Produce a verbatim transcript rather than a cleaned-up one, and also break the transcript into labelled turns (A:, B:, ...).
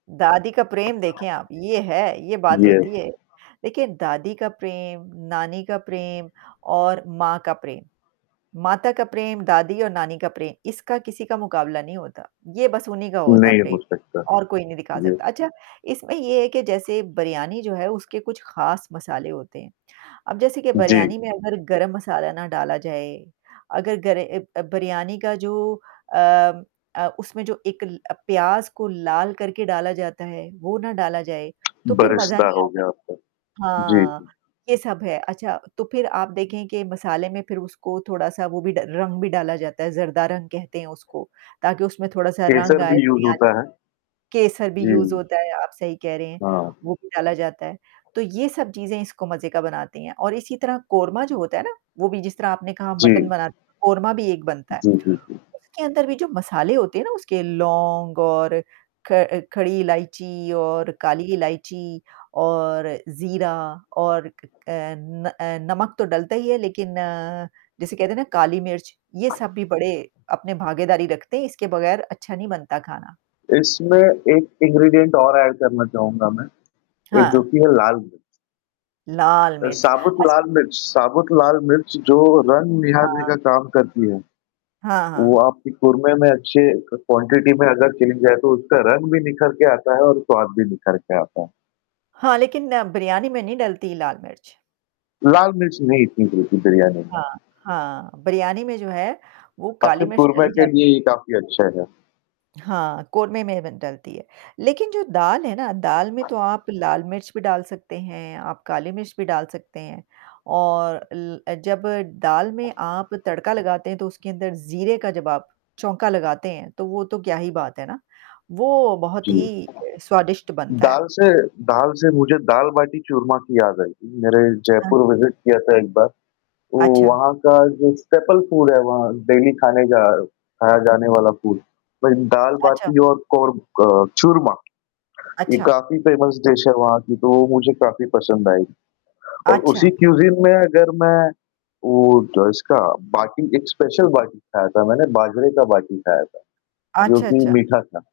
A: दादी का प्रेम देखें आप, ये है, ये बात
B: येस।
A: होती है। देखिए, दादी का प्रेम, नानी का प्रेम और माँ का प्रेम, माता का प्रेम, दादी और नानी का प्रे इसका किसी का मुकाबला नहीं होता। ये बस उन्हीं का होता है
B: नहीं
A: प्रे
B: हो सकता,
A: और कोई नहीं दिखा
B: ये।
A: सकता, अच्छा इसमें ये है कि जैसे बिरयानी जो है, उसके कुछ ख़ास मसाले होते हैं। अब जैसे कि
B: जी।
A: बिरयानी में अगर गरम मसाला ना डाला जाए, अगर गरे ए अ, बिरयानी का जो अम अ, उसमें जो एक प्याज़ को लाल करके डाला जाता है, वो ना डाला जाए तो फिर मज़ा
B: बरिस्ता
A: नहीं
B: हो
A: आता।
B: गया आपका। जी,
A: हाँ,
B: जी।
A: ये सब है, अच्छा तो फिर आप देखें कि मसाले में फिर उसको थोड़ा-सा वो भी ड रंग भी डाला जाता है, ज़रदा रंग कहते हैं उसको ताकि उसमें थोड़ा-सा रंग
B: केसर
A: आए
B: भी यूज़
A: बिरयानी
B: होता
A: में।
B: है।
A: केसर भी
B: जी,
A: यूज़
B: जी।
A: होता है आप सही कह रहे हैं
B: हाँ।
A: वो भी डाला जाता है। तो ये सब चीज़ें इसको मज़े का बनाते हैं और इसी तरह कोरमा जो होता है ना, वो भी जिस तरह आपने कहा मटन
B: जी।
A: बनाते हैं, कोरमा भी एक बनता है।
B: जी, जी, जी।
A: उसके अंदर भी जो मसाले होते हैं ना, उसके लॉन्ग और ख अ, खड़ी इलायची और काली इलायची और ज़ीरा और क क अ, न अ, नमक तो डलता ही है लेकिन जैसे कहते हैं ना अ, काली मिर्च ये सब भी बड़े अपने भागीदारी रखते हैं इसके बगैर अच्छा नहीं बनता खाना।
B: इसमें एक इंग्रीडिएंट और ऐड करना चाहूँगा मैं। ए जो
A: हाँ।
B: कि है लाल मिर्च।
A: लाल
B: अ,
A: मिर्च।
B: साबुत
A: अच्छ
B: लाल मिर्च साबुत लाल मिर्च जो रंग निहारने
A: हाँ।
B: का काम करती है।
A: हाँ,
B: वो
A: हाँ।
B: आपकी कोरमें में अच्छे क क्वांटिटी में अगर चेन जाए तो उसका रंग भी निखर के आता है और स्वाद भी निखर के आता है।
A: हाँ, लेकिन बिरयानी में नहीं डलती लाल मिर्च।
B: लाल मिर्च नहीं इतनी गिरती बिरियानी में।
A: हाँ, हाँ। बिरयानी में जो है वो
B: आपके
A: काली मिर्च
B: कोरमें
A: डाली
B: के
A: जाती
B: लिए ये काफ़ी अच्छा है।
A: हाँ, कोरमें में ब डलती है। लेकिन जो दाल है ना, दाल में तो आप लाल मिर्च भी डाल सकते हैं, आप काली मिर्च भी डाल सकते हैं। और ल अ, जब दाल में आप तड़का लगाते हैं, तो उसके अंदर ज़ीरे का जब आप चोंका लगाते हैं तो, वो तो क्या ही बात है ना, वो बहुत
B: जी।
A: ही अ, स्वादिष्ट बनता है।
B: दाल से, दाल से मुझे दाल बाटी चूरमा की याद आई कि मेरे
A: हाँ।
B: जयपुर विजिट किया था एक बार। तो
A: अच्छा।
B: वहाँ का जो स्टेपल फूड है, वहाँ डेली खाने का खाया जाने वाला फूड। मैं दाल
A: अच्छा।
B: बाटी और कोर क चूरमा। ये
A: अच्छा।
B: काफ़ी फ़ेमस डिश है वहाँ की तो मुझे काफ़ी पसंद आई और उसी
A: अच्छा।
B: क्यूज़ीन में अगर मैं वो तो इसका बाटी एक स्पेशल बाटी खाया था मैंने बाजरे का बाटी खाया था, जो
A: अच्छा,
B: कि
A: अच्छा।
B: मीठा था।